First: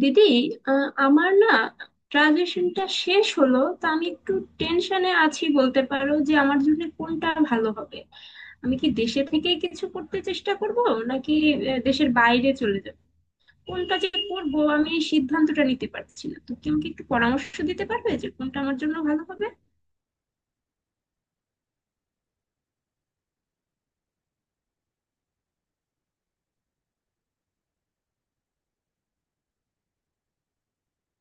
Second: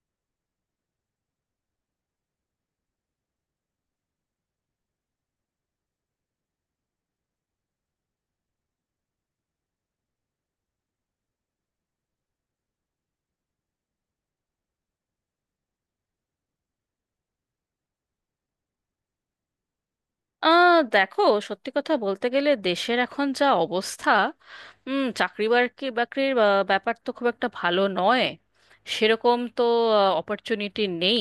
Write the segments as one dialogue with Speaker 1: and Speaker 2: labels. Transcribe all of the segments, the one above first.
Speaker 1: দিদি, আমার না গ্রাজুয়েশনটা শেষ হলো তো আমি একটু টেনশনে আছি, বলতে পারো। যে আমার জন্য কোনটা ভালো হবে, আমি কি দেশে থেকে কিছু করতে চেষ্টা করব, নাকি দেশের বাইরে চলে যাব, কোনটা যে করব আমি এই সিদ্ধান্তটা নিতে পারছি না। তো তুমি কি আমাকে একটু পরামর্শ দিতে পারবে যে কোনটা আমার জন্য ভালো হবে?
Speaker 2: দেখো, সত্যি কথা বলতে গেলে দেশের এখন যা অবস্থা, চাকরি বাকরির ব্যাপার তো খুব একটা ভালো নয়, সেরকম তো অপরচুনিটি নেই।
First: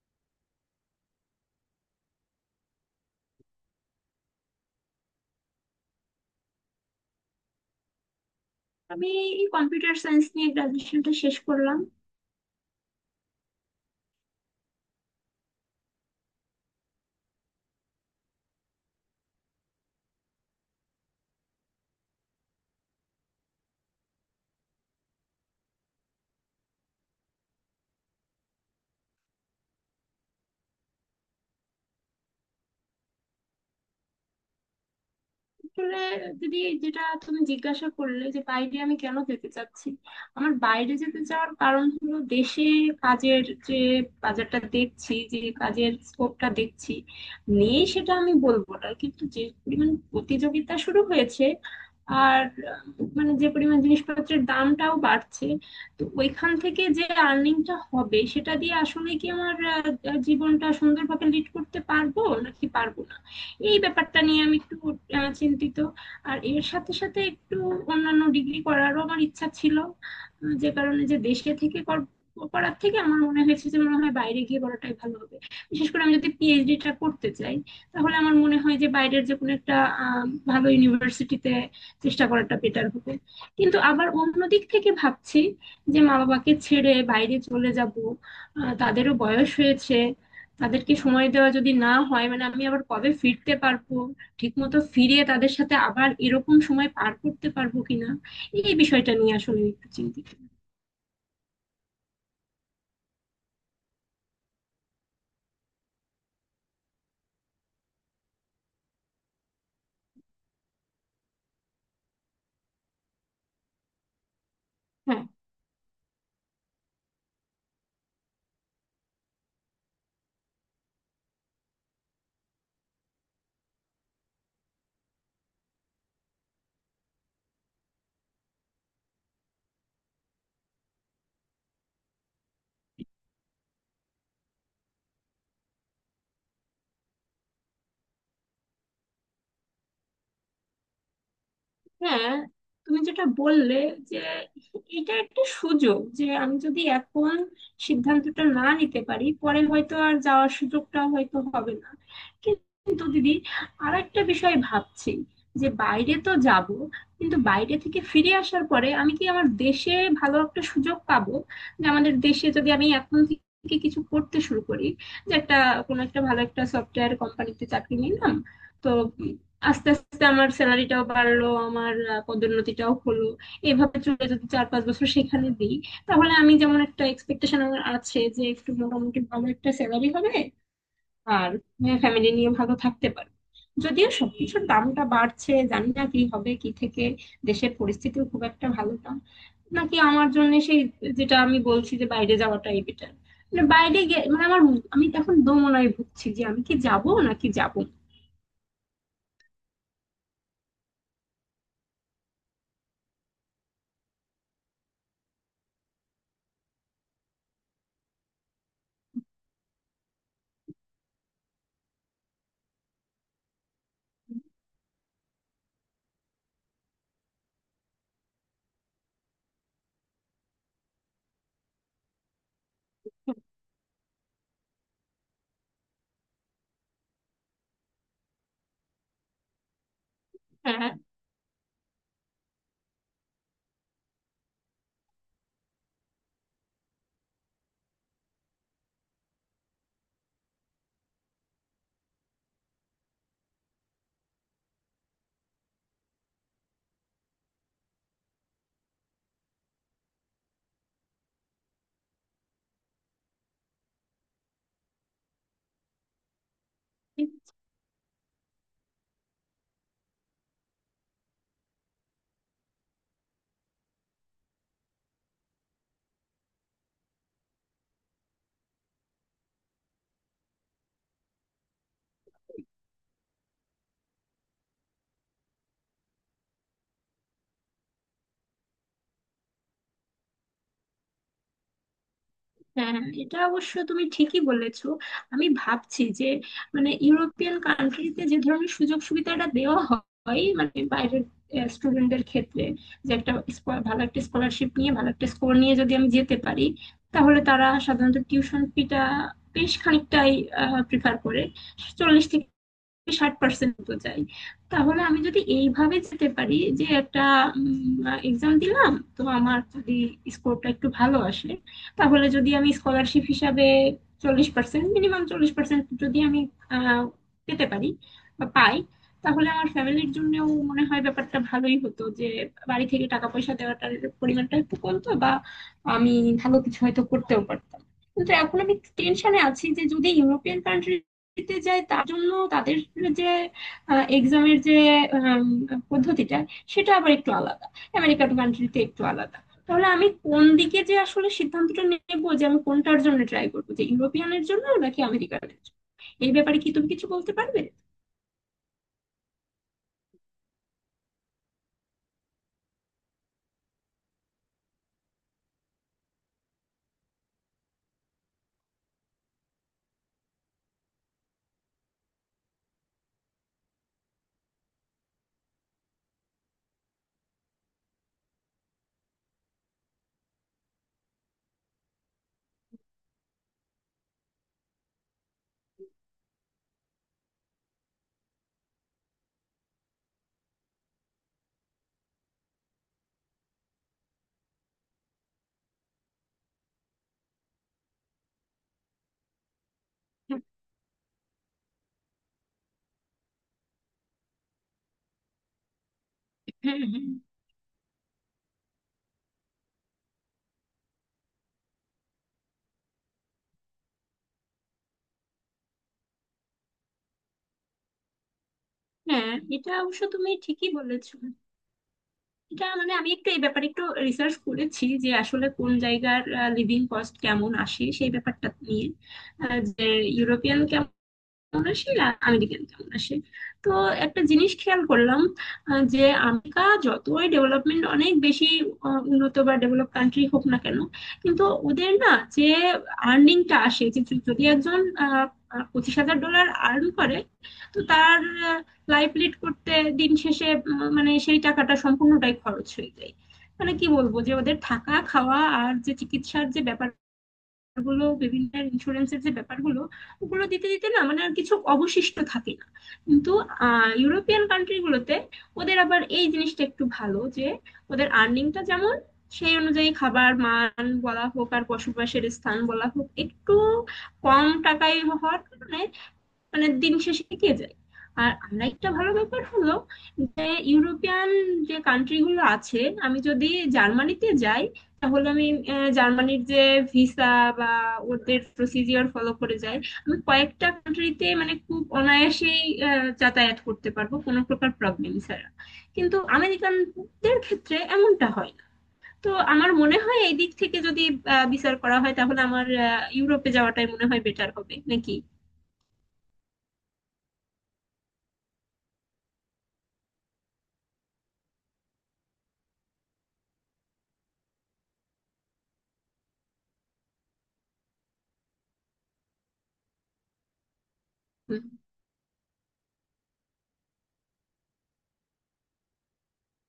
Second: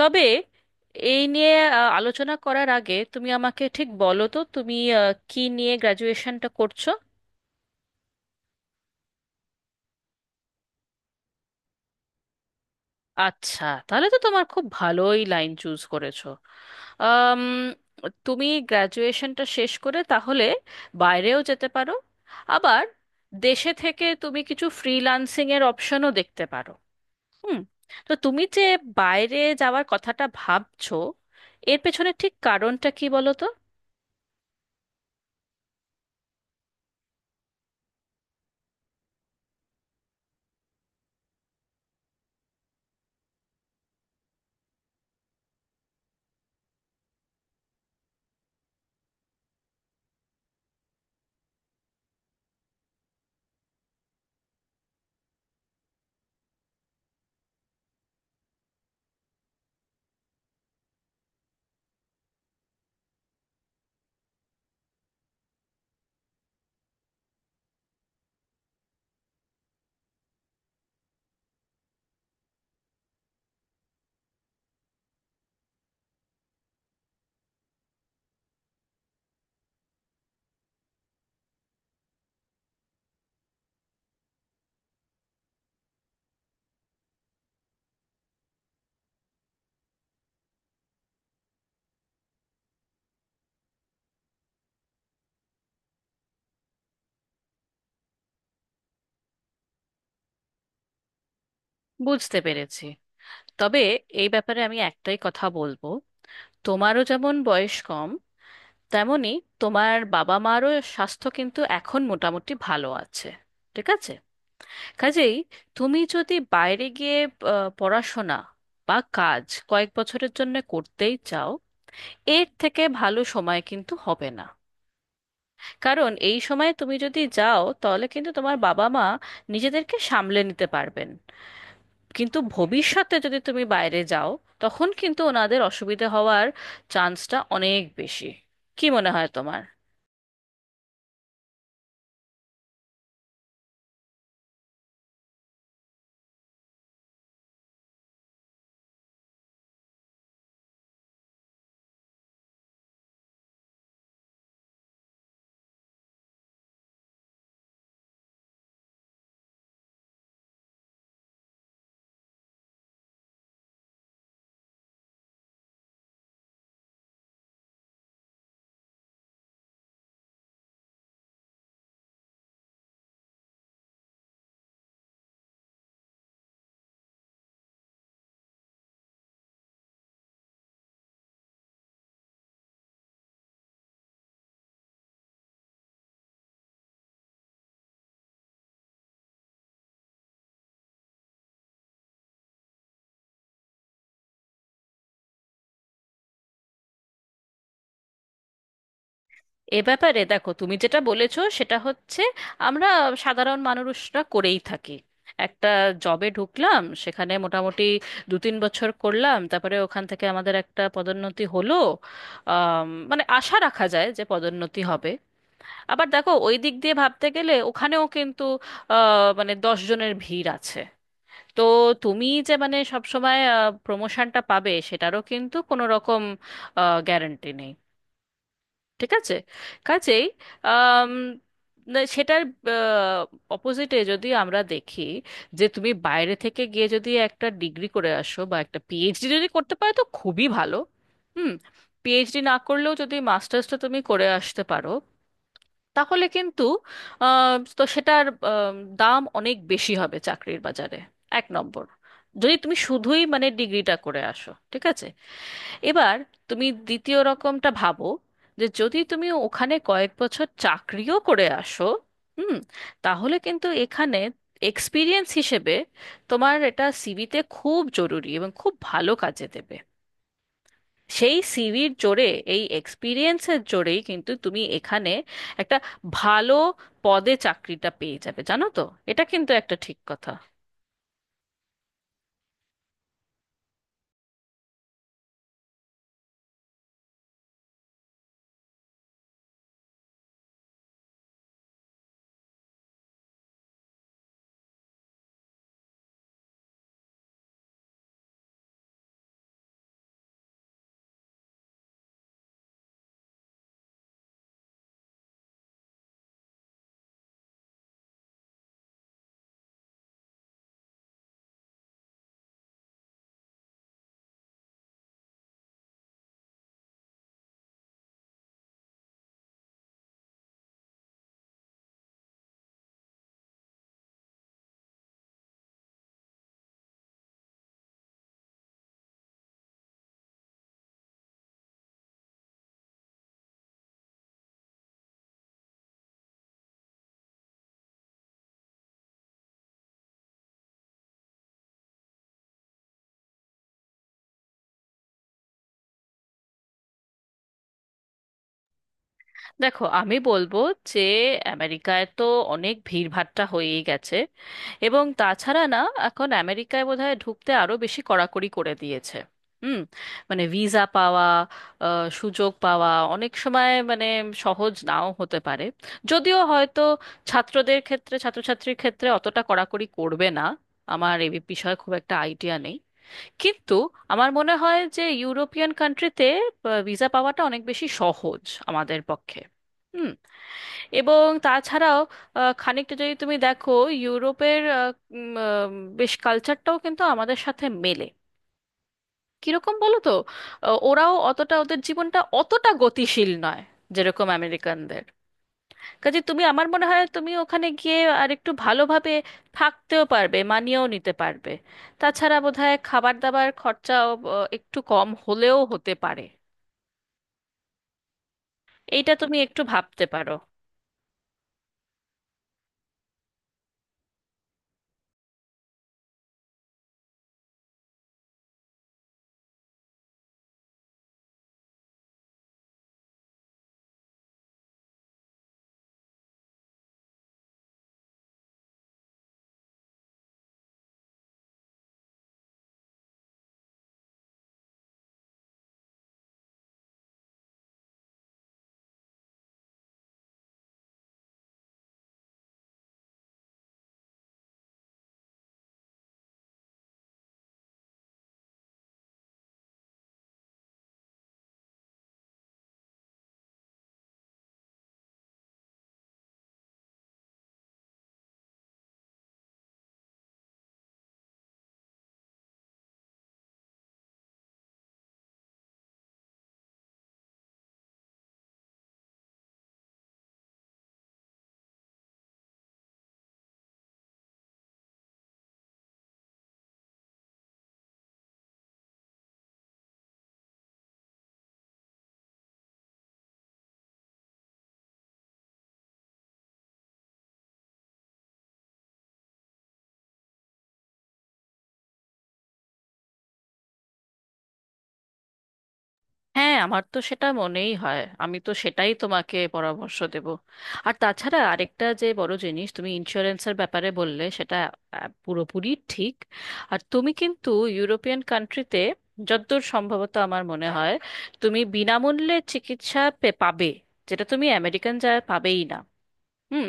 Speaker 2: তবে এই নিয়ে আলোচনা করার আগে তুমি আমাকে ঠিক বলো তো, তুমি কি নিয়ে গ্র্যাজুয়েশনটা করছো?
Speaker 1: আমি কম্পিউটার সায়েন্স নিয়ে গ্রাজুয়েশনটা শেষ করলাম।
Speaker 2: আচ্ছা, তাহলে তো তোমার খুব ভালোই লাইন চুজ করেছো। আম, তুমি গ্র্যাজুয়েশনটা শেষ করে তাহলে বাইরেও যেতে পারো, আবার দেশে থেকে তুমি কিছু ফ্রিল্যান্সিং এর অপশনও দেখতে পারো। হুম। তো তুমি যে বাইরে যাওয়ার কথাটা ভাবছো, এর পেছনে ঠিক কারণটা কি বলো তো?
Speaker 1: আসলে দিদি, যেটা তুমি জিজ্ঞাসা করলে যে বাইরে আমি কেন যেতে চাচ্ছি, আমার বাইরে যেতে চাওয়ার কারণ হলো দেশে কাজের যে বাজারটা দেখছি, যে কাজের স্কোপটা দেখছি নেই সেটা আমি বলবো না, কিন্তু যে পরিমাণ প্রতিযোগিতা শুরু হয়েছে, আর মানে যে পরিমাণ জিনিসপত্রের দামটাও বাড়ছে, তো ওইখান থেকে যে আর্নিংটা হবে সেটা দিয়ে আসলে কি আমার জীবনটা সুন্দরভাবে লিড করতে পারবো নাকি পারবো না, এই ব্যাপারটা নিয়ে আমি একটু চিন্তিত। আর এর সাথে সাথে একটু অন্যান্য ডিগ্রি করারও আমার ইচ্ছা ছিল, যে কারণে যে দেশে থেকে করার থেকে আমার মনে হয়েছে যে মনে হয় বাইরে গিয়ে করাটাই ভালো হবে। বিশেষ করে আমি যদি পিএইচডিটা করতে চাই, তাহলে আমার মনে হয় যে বাইরের যে কোনো একটা আহ, ভালো ইউনিভার্সিটিতে চেষ্টা করাটা বেটার হবে। কিন্তু আবার অন্য দিক থেকে ভাবছি যে মা বাবাকে ছেড়ে বাইরে চলে যাব, তাদেরও বয়স হয়েছে, তাদেরকে সময় দেওয়া যদি না হয়, মানে আমি আবার কবে ফিরতে পারবো, ঠিক মতো ফিরে তাদের সাথে আবার এরকম সময় পার করতে পারবো কিনা, এই বিষয়টা নিয়ে আসলে একটু চিন্তিত।
Speaker 2: বুঝতে পেরেছি। তবে এই ব্যাপারে আমি একটাই কথা বলবো, তোমারও যেমন বয়স কম, তেমনি তোমার বাবা মারও স্বাস্থ্য কিন্তু এখন মোটামুটি ভালো আছে, ঠিক আছে?
Speaker 1: হ্যাঁ।
Speaker 2: কাজেই তুমি যদি বাইরে গিয়ে পড়াশোনা বা কাজ কয়েক বছরের জন্য করতেই চাও, এর থেকে ভালো সময় কিন্তু হবে না। কারণ এই সময় তুমি যদি যাও, তাহলে কিন্তু তোমার বাবা মা নিজেদেরকে সামলে নিতে পারবেন। কিন্তু ভবিষ্যতে যদি তুমি বাইরে যাও, তখন কিন্তু ওনাদের অসুবিধে হওয়ার চান্সটা অনেক বেশি। কি মনে হয় তোমার?
Speaker 1: হ্যাঁ, তুমি যেটা বললে যে এটা একটা সুযোগ, যে আমি যদি এখন সিদ্ধান্তটা না নিতে পারি, পরে হয়তো আর যাওয়ার সুযোগটা হয়তো হবে না। কিন্তু দিদি, আর একটা বিষয় ভাবছি, যে বাইরে তো যাব, কিন্তু বাইরে থেকে ফিরে আসার পরে আমি কি আমার দেশে ভালো একটা সুযোগ পাবো? যে আমাদের দেশে যদি আমি এখন থেকে কিছু করতে শুরু করি, যে একটা কোনো একটা ভালো একটা সফটওয়্যার কোম্পানিতে চাকরি নিলাম, তো আস্তে আস্তে আমার স্যালারিটাও বাড়লো, আমার পদোন্নতিটাও হলো, এভাবে চলে যদি 4-5 বছর সেখানে দিই, তাহলে আমি যেমন একটা এক্সপেকটেশন আমার আছে যে একটু মোটামুটি ভালো একটা স্যালারি হবে, আর ফ্যামিলি নিয়ে ভালো থাকতে পারবো। যদিও সবকিছুর দামটা বাড়ছে, জানি না কি হবে কি থেকে, দেশের পরিস্থিতিও খুব একটা ভালো না, নাকি আমার জন্য সেই, যেটা আমি বলছি যে বাইরে যাওয়াটাই বেটার, মানে বাইরে গে মানে আমার, আমি তখন দোমনায় ভুগছি যে আমি কি যাব নাকি যাব।
Speaker 2: এ ব্যাপারে দেখো, তুমি যেটা বলেছো সেটা হচ্ছে আমরা সাধারণ মানুষরা করেই থাকি। একটা জবে ঢুকলাম, সেখানে মোটামুটি 2-3 বছর করলাম, তারপরে ওখান থেকে আমাদের একটা পদোন্নতি হলো। মানে আশা রাখা যায় যে পদোন্নতি হবে। আবার দেখো, ওই দিক দিয়ে ভাবতে গেলে ওখানেও কিন্তু মানে 10 জনের ভিড় আছে। তো তুমি যে মানে সবসময় প্রমোশনটা পাবে সেটারও কিন্তু কোনো রকম গ্যারান্টি নেই, ঠিক আছে? কাজেই
Speaker 1: হ্যাঁ।
Speaker 2: আম, না, সেটার অপোজিটে যদি আমরা দেখি, যে তুমি বাইরে থেকে গিয়ে যদি একটা ডিগ্রি করে আসো বা একটা পিএইচডি যদি করতে পারো, তো খুবই ভালো। হুম। পিএইচডি না করলেও যদি মাস্টার্সটা তুমি করে আসতে পারো, তাহলে কিন্তু আম, তো সেটার আম, দাম অনেক বেশি হবে চাকরির বাজারে। 1 নম্বর, যদি তুমি শুধুই মানে ডিগ্রিটা করে আসো, ঠিক আছে। এবার তুমি দ্বিতীয় রকমটা ভাবো, যে যদি তুমি ওখানে কয়েক বছর চাকরিও করে আসো। হুম। তাহলে কিন্তু এখানে এক্সপিরিয়েন্স হিসেবে তোমার এটা সিভিতে খুব জরুরি এবং খুব ভালো কাজে দেবে। সেই সিভির জোরে, এই এক্সপিরিয়েন্সের জোরেই কিন্তু তুমি এখানে একটা ভালো পদে চাকরিটা পেয়ে যাবে, জানো তো? এটা কিন্তু একটা ঠিক কথা।
Speaker 1: হ্যাঁ। হ্যাঁ, এটা অবশ্য তুমি ঠিকই বলেছো। আমি ভাবছি যে মানে ইউরোপিয়ান কান্ট্রিতে যে ধরনের সুযোগ সুবিধাটা দেওয়া হয় মানে বাইরের স্টুডেন্টদের ক্ষেত্রে, যে একটা ভালো একটা স্কলারশিপ নিয়ে ভালো একটা স্কোর নিয়ে যদি আমি যেতে পারি, তাহলে তারা সাধারণত টিউশন ফিটা বেশ খানিকটাই প্রিফার করে, 40 থেকে 60% মতো চাই। তাহলে আমি যদি এইভাবে যেতে পারি, যে একটা এক্সাম দিলাম, তো আমার যদি স্কোরটা একটু ভালো আসে, তাহলে যদি আমি স্কলারশিপ হিসাবে 40%, মিনিমাম 40% যদি আমি আহ, পেতে পারি বা পাই, তাহলে আমার ফ্যামিলির জন্যও মনে হয় ব্যাপারটা ভালোই হতো, যে বাড়ি থেকে টাকা পয়সা দেওয়াটার পরিমাণটা একটু কমতো, বা আমি ভালো কিছু হয়তো করতেও পারতাম। কিন্তু এখন আমি টেনশনে আছি, যে যদি ইউরোপিয়ান কান্ট্রি দিতে যায়, তার জন্য তাদের যে এক্সামের যে আম, পদ্ধতিটা, সেটা আবার একটু আলাদা, আমেরিকান কান্ট্রিতে একটু আলাদা। তাহলে আমি কোন দিকে যে আসলে সিদ্ধান্তটা নেব, যে আমি কোনটার জন্য ট্রাই করবো, যে ইউরোপিয়ানের জন্য নাকি আমেরিকানের জন্য, এই ব্যাপারে কি তুমি কিছু বলতে পারবে?
Speaker 2: দেখো, আমি বলবো যে আমেরিকায় তো অনেক ভিড়ভাট্টা হয়েই গেছে। এবং তাছাড়া না, এখন আমেরিকায় বোধহয় ঢুকতে আরো বেশি কড়াকড়ি করে দিয়েছে। হুম। মানে ভিসা পাওয়া, সুযোগ পাওয়া অনেক সময় মানে সহজ নাও হতে পারে। যদিও হয়তো ছাত্রদের ক্ষেত্রে, ছাত্রছাত্রীর ক্ষেত্রে অতটা কড়াকড়ি করবে না, আমার এ বিষয়ে খুব একটা আইডিয়া নেই। কিন্তু আমার মনে হয় যে ইউরোপিয়ান কান্ট্রিতে ভিসা পাওয়াটা অনেক বেশি সহজ আমাদের পক্ষে। হুম। এবং তাছাড়াও খানিকটা যদি তুমি দেখো, ইউরোপের উম, আহ, বেশ কালচারটাও কিন্তু আমাদের সাথে মেলে। কিরকম বলো তো,
Speaker 1: হ্যাঁ।
Speaker 2: ওরাও অতটা, ওদের জীবনটা অতটা গতিশীল নয় যেরকম আমেরিকানদের। কাজে তুমি, আমার
Speaker 1: হ্যাঁ।
Speaker 2: মনে হয়
Speaker 1: হ্যাঁ।
Speaker 2: তুমি ওখানে গিয়ে আর একটু ভালোভাবে থাকতেও পারবে, মানিয়েও নিতে পারবে। তাছাড়া বোধহয় খাবার দাবার খরচাও একটু কম হলেও হতে পারে। এইটা
Speaker 1: হ্যাঁ,
Speaker 2: তুমি একটু
Speaker 1: এটা অবশ্য
Speaker 2: ভাবতে
Speaker 1: তুমি
Speaker 2: পারো।
Speaker 1: ঠিকই বলেছো। এটা মানে আমি একটু এই ব্যাপারে একটু রিসার্চ করেছি, যে আসলে কোন জায়গার লিভিং কস্ট কেমন আসে সেই ব্যাপারটা নিয়ে, যে ইউরোপিয়ান 84 আর আমেরিকান 84, তো একটা জিনিস খেয়াল করলাম, যে আমেরিকা যতই ডেভেলপমেন্ট অনেক বেশি উন্নত বা ডেভেলপ কান্ট্রি হোক না কেন, কিন্তু ওদের না যে আর্নিংটা আসে, যে যে- যদি একজন আহ, আহ, $25,000 আর্ন করে, তো তার লাইফ লিড করতে দিন শেষে মানে সেই টাকাটা সম্পূর্ণটাই খরচ হয়ে যায়। মানে কি বলবো, যে ওদের থাকা খাওয়া আর যে চিকিৎসার যে ব্যাপার, ব্যাপারগুলো বিভিন্ন ইন্স্যুরেন্সের যে ব্যাপারগুলো, ওগুলো দিতে দিতে না মানে আর কিছু অবশিষ্ট থাকে না। কিন্তু ইউরোপিয়ান কান্ট্রিগুলোতে ওদের আবার এই জিনিসটা একটু ভালো, যে ওদের আর্নিংটা যেমন সেই অনুযায়ী খাবার মান বলা হোক আর বসবাসের স্থান বলা হোক একটু কম টাকায় হওয়ার কারণে মানে দিন শেষে টিকে যায়। আর আমরা একটা ভালো ব্যাপার হলো, যে ইউরোপিয়ান যে কান্ট্রি গুলো আছে, আমি যদি জার্মানিতে যাই, তাহলে আমি জার্মানির যে ভিসা বা ওদের প্রসিজিওর ফলো করে যাই, আমি কয়েকটা কান্ট্রিতে মানে খুব অনায়াসেই যাতায়াত করতে পারবো কোনো প্রকার প্রবলেম ছাড়া। কিন্তু আমেরিকানদের ক্ষেত্রে এমনটা হয় না। তো আমার মনে হয় এই দিক থেকে যদি বিচার করা হয়, তাহলে আমার ইউরোপে যাওয়াটাই মনে হয় বেটার হবে নাকি?
Speaker 2: হ্যাঁ, আমার তো সেটা মনেই হয়, আমি তো সেটাই তোমাকে পরামর্শ দেব। আর তাছাড়া আরেকটা যে বড় জিনিস তুমি ইন্স্যুরেন্সের ব্যাপারে বললে, সেটা পুরোপুরি ঠিক। আর তুমি কিন্তু ইউরোপিয়ান কান্ট্রিতে, যতদূর সম্ভবত আমার মনে হয়, তুমি বিনামূল্যে চিকিৎসা পাবে, যেটা তুমি আমেরিকান যায় পাবেই না। হুম।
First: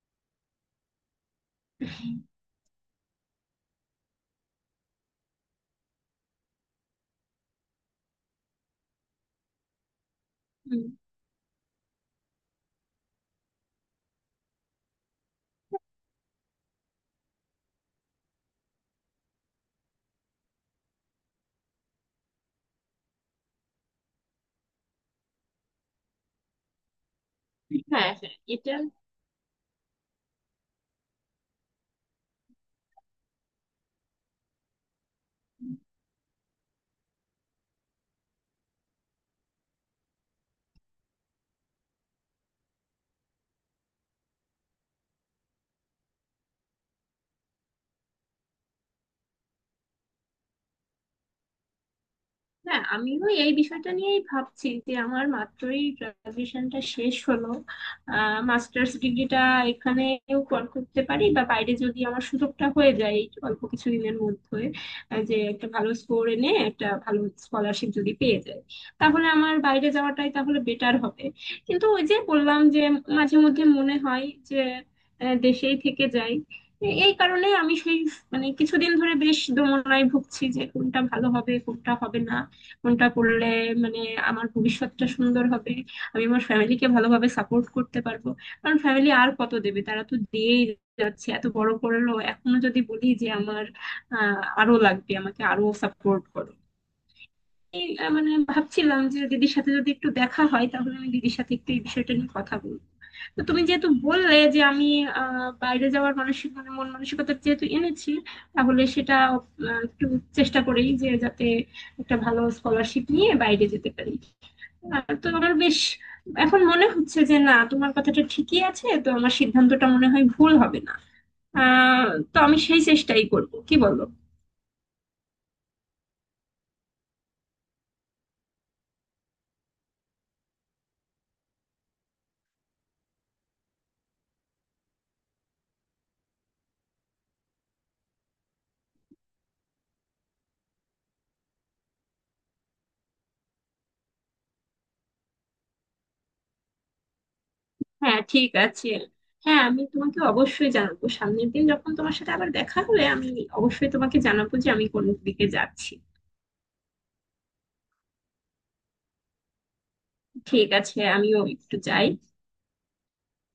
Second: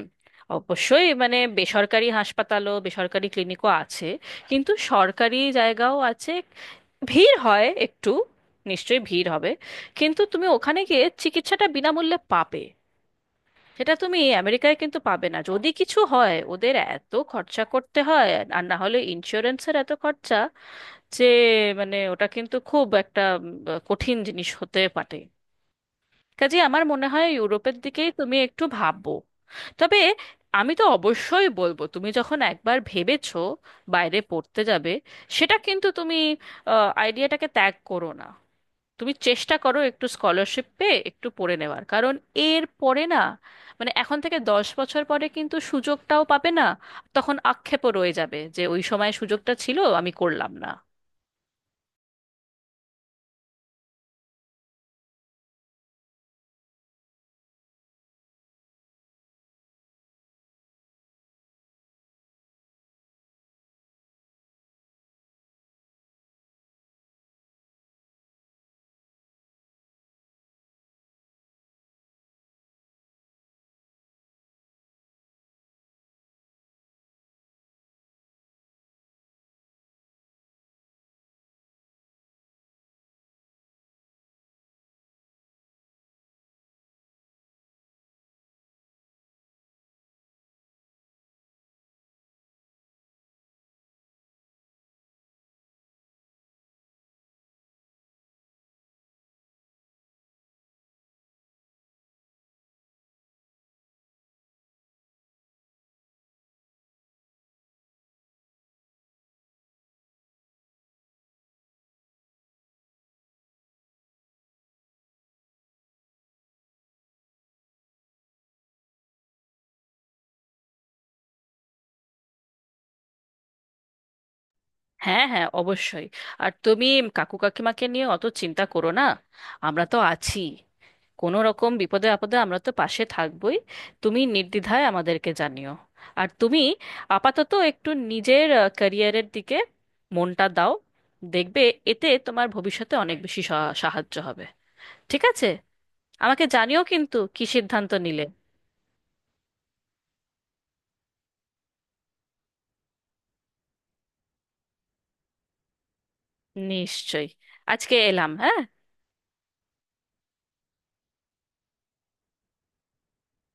Speaker 2: অবশ্যই মানে বেসরকারি হাসপাতালও, বেসরকারি ক্লিনিকও আছে, কিন্তু সরকারি জায়গাও আছে। ভিড় হয় একটু, নিশ্চয়ই ভিড় হবে, কিন্তু তুমি ওখানে
Speaker 1: হুম।
Speaker 2: গিয়ে চিকিৎসাটা বিনামূল্যে পাবে। সেটা তুমি আমেরিকায় কিন্তু পাবে না, যদি কিছু হয় ওদের এত খরচা করতে হয়, আর না হলে ইন্স্যুরেন্সের এত খরচা, যে মানে ওটা কিন্তু খুব একটা কঠিন জিনিস হতে পারে। কাজে আমার মনে হয় ইউরোপের দিকেই
Speaker 1: হ্যাঁ, হ্যাঁ,
Speaker 2: তুমি একটু
Speaker 1: এটা।
Speaker 2: ভাববো। তবে আমি তো অবশ্যই বলবো, তুমি যখন একবার ভেবেছো বাইরে পড়তে যাবে, সেটা কিন্তু তুমি আইডিয়াটাকে ত্যাগ করো না। তুমি চেষ্টা করো একটু স্কলারশিপ পেয়ে একটু পড়ে নেওয়ার, কারণ এর পরে না, মানে এখন থেকে 10 বছর পরে কিন্তু সুযোগটাও পাবে না। তখন আক্ষেপও রয়ে যাবে যে ওই সময় সুযোগটা ছিল, আমি করলাম না।
Speaker 1: হ্যাঁ, আমিও এই বিষয়টা নিয়েই ভাবছি, যে আমার মাত্রই গ্রাজুয়েশনটা শেষ হলো, মাস্টার্স ডিগ্রিটা এখানেও করতে পারি, বা বাইরে যদি আমার সুযোগটা হয়ে যায় এই অল্প কিছুদিনের মধ্যে, যে একটা ভালো স্কোর এনে একটা ভালো স্কলারশিপ যদি পেয়ে যায়, তাহলে আমার বাইরে যাওয়াটাই তাহলে বেটার হবে। কিন্তু ওই যে বললাম, যে মাঝে মধ্যে মনে হয় যে দেশেই থেকে যাই, এই কারণে আমি সেই মানে কিছুদিন ধরে বেশ দোমনায় ভুগছি, যে কোনটা ভালো হবে কোনটা হবে না, কোনটা করলে মানে আমার ভবিষ্যৎটা সুন্দর হবে, আমি আমার ফ্যামিলিকে ভালোভাবে সাপোর্ট করতে পারবো। কারণ ফ্যামিলি আর কত দেবে, তারা তো দিয়েই যাচ্ছে, এত বড় করলো, এখনো যদি বলি যে আমার আরো লাগবে, আমাকে আরো সাপোর্ট করো, এই মানে ভাবছিলাম যে দিদির সাথে যদি একটু দেখা হয় তাহলে আমি দিদির সাথে একটু এই বিষয়টা নিয়ে কথা বলবো। তো তুমি যেহেতু বললে যে আমি বাইরে যাওয়ার মানসিক মানে মন মানসিকতা যেহেতু এনেছি, তাহলে সেটা একটু চেষ্টা করি যে যাতে একটা ভালো স্কলারশিপ নিয়ে বাইরে যেতে পারি। তো আমার বেশ এখন মনে হচ্ছে যে না, তোমার কথাটা ঠিকই আছে, তো আমার সিদ্ধান্তটা মনে হয় ভুল হবে না। আহ তো আমি সেই চেষ্টাই করব, কি বলো?
Speaker 2: হ্যাঁ, হ্যাঁ, অবশ্যই। আর তুমি কাকু কাকিমাকে নিয়ে অত চিন্তা করো না, আমরা তো আছি। কোনো রকম বিপদে আপদে আমরা তো পাশে থাকবোই, তুমি নির্দ্বিধায় আমাদেরকে জানিও। আর তুমি আপাতত একটু নিজের ক্যারিয়ারের দিকে মনটা দাও, দেখবে এতে তোমার ভবিষ্যতে অনেক বেশি সাহায্য হবে, ঠিক আছে? আমাকে জানিও কিন্তু কি সিদ্ধান্ত
Speaker 1: হ্যাঁ,
Speaker 2: নিলে।
Speaker 1: ঠিক আছে। হ্যাঁ, আমি তোমাকে অবশ্যই জানাবো, সামনের দিন যখন তোমার সাথে আবার দেখা হবে আমি অবশ্যই তোমাকে জানাবো যে আমি কোন দিকে যাচ্ছি।
Speaker 2: নিশ্চয়ই আজকে এলাম, হ্যাঁ।
Speaker 1: ঠিক আছে, আমিও একটু যাই।